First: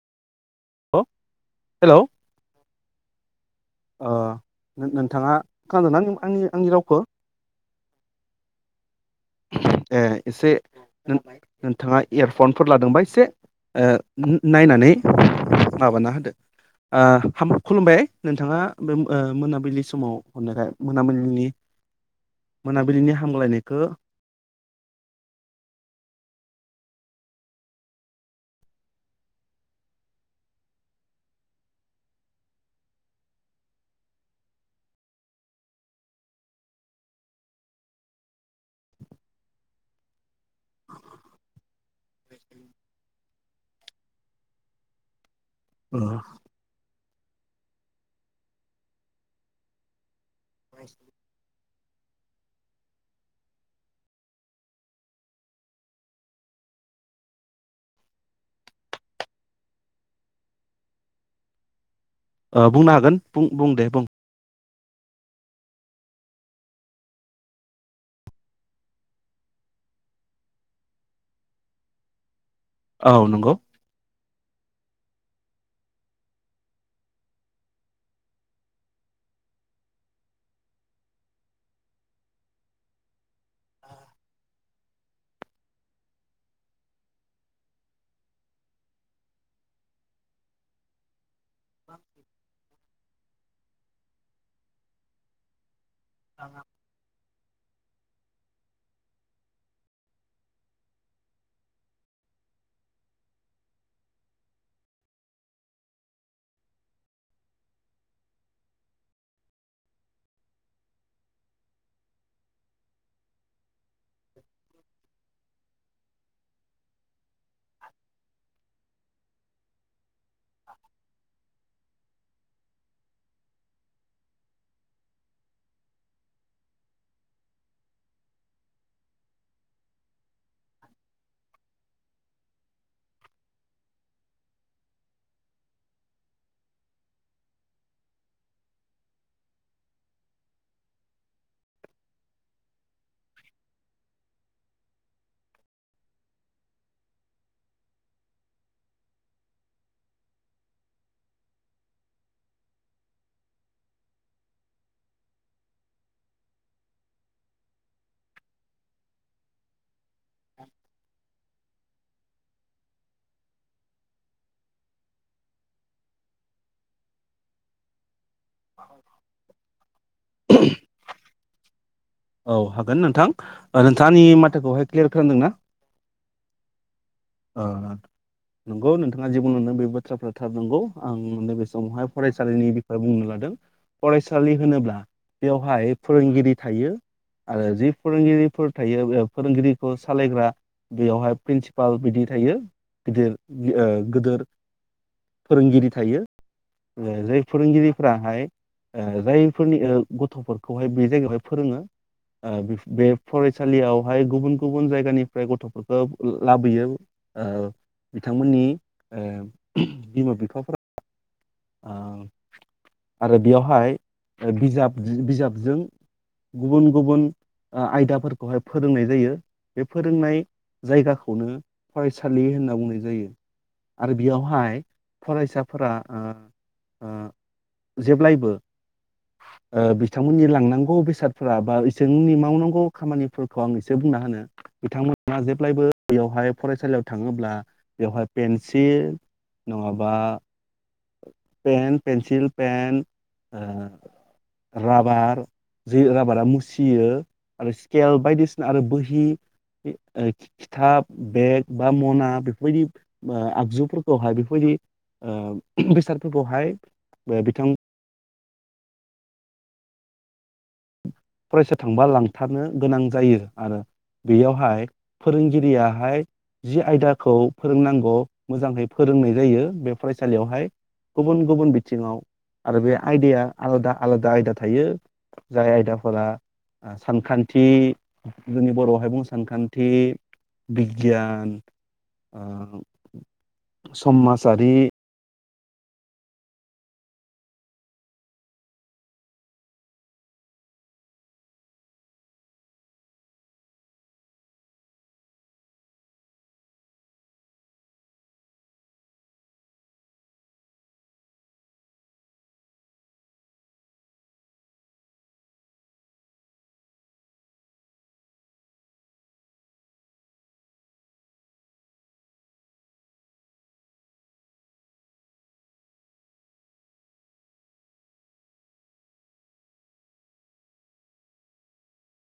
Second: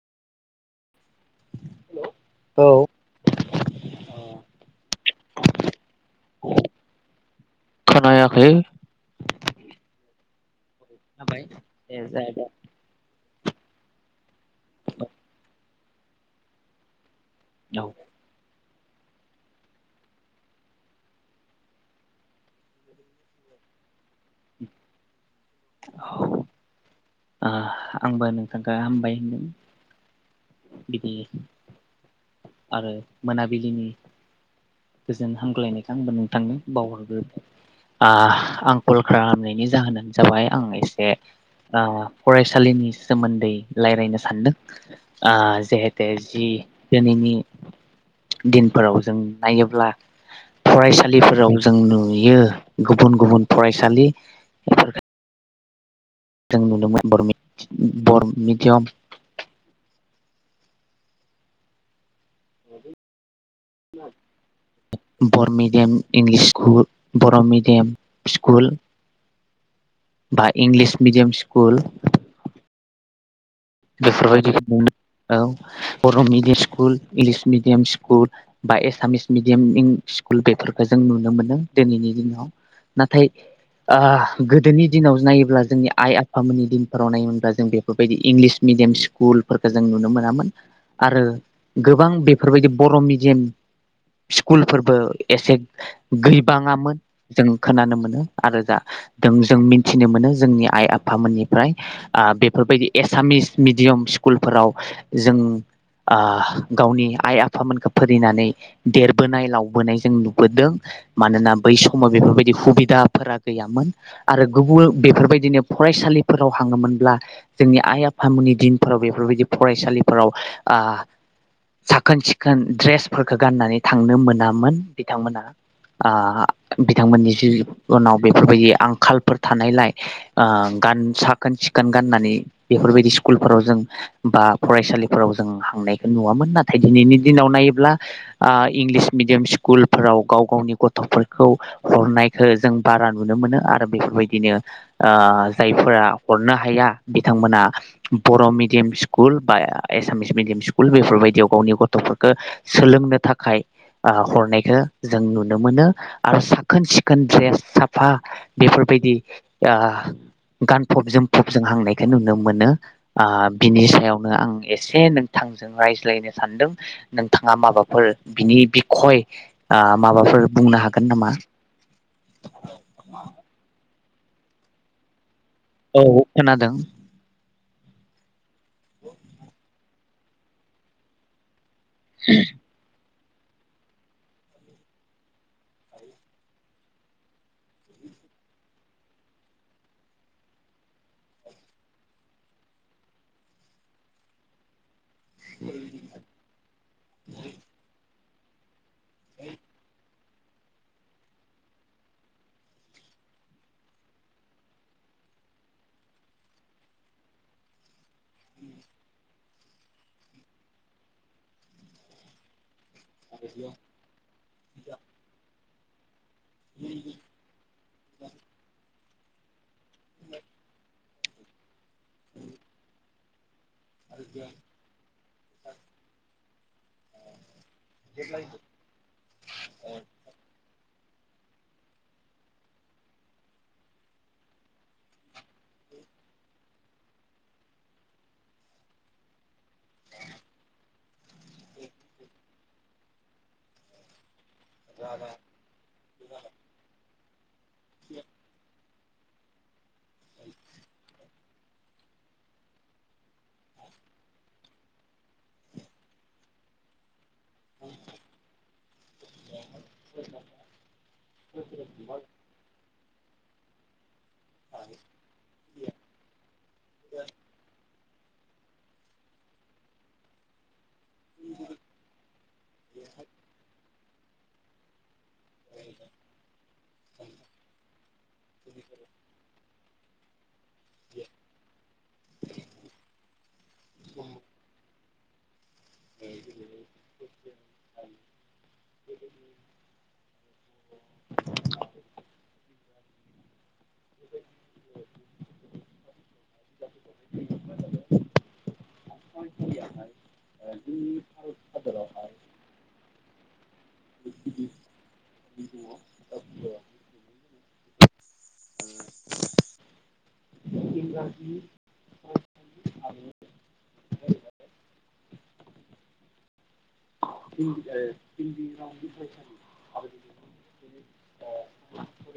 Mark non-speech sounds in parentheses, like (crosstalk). अ hello औ ओ नोंथाङा खोनादोंना आंनि आंनि रावखौ खोनायाखै ए एसे जाबाय दे नोंथाङा जाबाय इयारफनफोर लादोंबा एसे ओ नायनानै माबाना होदो ओ हाम औ खुलुमबाय नोंथाङा बे ओ मोनाबिलिनि समाव मा ओनो मोनामोनलिनि मोनाबिलिनि हामग्लायनायखो उम औ आं आंबो नोंथांखौ हामबाय होनदों बिदि आरो मोनाबिलिनि गोजोन हामगलायनायखौ आंबो नोंथांनो बावहरग्रोबाय आं आं कल खालामनायनि जाहोनानो जाबाय आं एसे ओ फरायसालिनि सोमोन्दै रायलायनो सानदों आ ओ जेहेते जि दिनैनि दिनफोराव जों नायोब्ला फरायसालिफोराव जों नु यो गुबुन गुबुन फरायसालि बेफोर जों नुदोंमोन बरमेडियाम ओ बुंनो हागोन बुं बुं दे बुं Bodo medium English school Bodo medium school बा इंलिस मिडियाम स्कुल औ नंगौ बेफोरबायदिखो नुनो औ Bodo medium school English medium school बा एसामिस मिडियाम इं स्कुल बेफोरखौ जों नुनो मोनो दोनैनि दिनाव नाथाय गोदोनि दिनाव नायोब्ला जोंनि आइ आफामोननि दिनफोराव नायोमोनब्ला जों बेफोरबायदि इंलिस मिडियाम स्कुलफोरखौ जों नुनो मोनामोन आरो गोबां बेफोरबायदि बर' मिडि याम स्कुल फोरबो एसे गैबाङामोन जों खोनानो मोनो आरो जा जों जों मिथिनो मोनो जोंनि आइ आफामोननिफ्राय आ बेफोरबायदि एसामिस मिडियाम स्कुलफोराव जों आ गावनि आइ आफामोनखौ फोरिनानै देरबोनाय लावबोनाय जों नुबोदों मानोना बै समाव बेफोरबायदि हुबिदाफोरा गैयामोन आरो गुबुन बेफोरबायदिनो फरायसालिफोराव हाङोमोनब्ला जोंनि आइ नि दिनफोराव बेफोरबायदि फरायसालि फोराव आ साखोन सिखोन द्रेसफोरखौ गाननानै थांनो मोनामोन बिथांमोनहा ओ बिथांमोननि जिबनाव बेफोरबायदि आंखालफोर थानायलाय ओ गान साखोन सिखोन गाननानै बेफोरबायदि इस्कुलफोराव जों बा फरायसालिफोराव जों हांनायखौ नुवामोन नाथाय दिनैनि दिनाव नायोब्ला ओ इंलिस मिडियाम स्कुलफोराव गाव गावनि गथफोरखौ हरनायखौ जों बारा नुनो मोनो आरो बेफोरबायदिनो ओ जायफोरा हरनो हाया। बिथांमोना बर' मिडियाम स्कुल बा एसामिस मिडियाम स्कुल बेफोरबायदियाव गावनि गथ'फोरखो सोलोंनो थाखाय ओ हरनायखौ जों नुनो मोनो आरो साखोन सिखोन दड्रेस साफा बेफोरबायदि ओ गानफब जोमफब जों हांनायखो नुनो मोनो। आ बिनि सायावनो आं एसे नोंथांजों रायज्लायनो सानदों नोंथाङा माबाफोर बिनि बिखय ओ माबाफोर बुंनो हागोन नामा? था आंनि माथोखौहाय क्लियार खोनादोंना? औ औ खोनादों। ओ नोंगौ नोंथाङा जे बुंलांदों बे बाथ थ्राफ्रा थारनोंगौ आं लोगो अमहाय फरायसालिनि बिख'याव बुंनो लाद दों फरायसालि होनोब्ला बेवहाय फोरोंगिरि थायो आरो जि फोरोंगिरिफोर थायो बेब फोरोंगिरिफोर सालायग्रा बेवहाय प्रिनसिपाल बिदि थायो गिदिर ओ गोदोर। फोरोंगिरि थायो ओ जाय फोरोंगिरिफोराहाय। ओ जायफोरनि ओ गथ'फोरखौहाय बे जायगायावहाय फोरोङो ओ बेफ बे फरायसालियावहाय गुबुन गुबुन जायगानिफ्राय गथ'फोरखो ओ लाबोयो। ओ बिथांमोननि ओ बिमा बिफाफोरा ओ आरो बेयावहाय ओ बिजाब बिजाबजों। गुबुन गुबुन ओ आयदाफोरखौहाय फोरोंनाय जायो बे फोरोंनाय जायगाखौनो। फरायसालि होनना बुंनाय जायो‌। आरो बियावहाय फरायसाफोरा ओ। ओ जेब्लायबो। ओ बिथांमोननि लांनां गौ बेसादफोरा बा इसोरनि मावनांगौ खामानिफोरखौ आं एसे बुंना होनो बिथांमोना जेब्लायबो बेवहाय फरायसालियाव थाङोब्ला बेवहाय पेन्सिल नङाबा पेन पेेनसिल पेन ओ राबार जि राबारा मुसियो। आरो स्केल बायदिसिना आरो बोह हि ओ खि‌ खिथाब बेग बा मना बेफोरबायदि ओ आगजुफोरखौहाय बेफोरबायदि ओ बेसादफोरखौहाय ओ बिथांम (inaudible) फरायसा थांबा लांथारनो गोनां जायो आरो। बियावहाय फोरोंगिरिया (unintelligible) जि आयदाखौ फोरोंनांगौ मोजांहै फोरोंनाय जायो बे फरायसालियावहाय। गुबुन गुबुन बिथिङाव आरो बे आयदाया आलादा आलादा आयदा थायो (unintelligible) सानखान्थि जोंनि बर'हाय बुं सानखान्थि बिगियान ओ समाजारि (inaudible) (inaudible) (inaudible) (inaudible) (inaudible)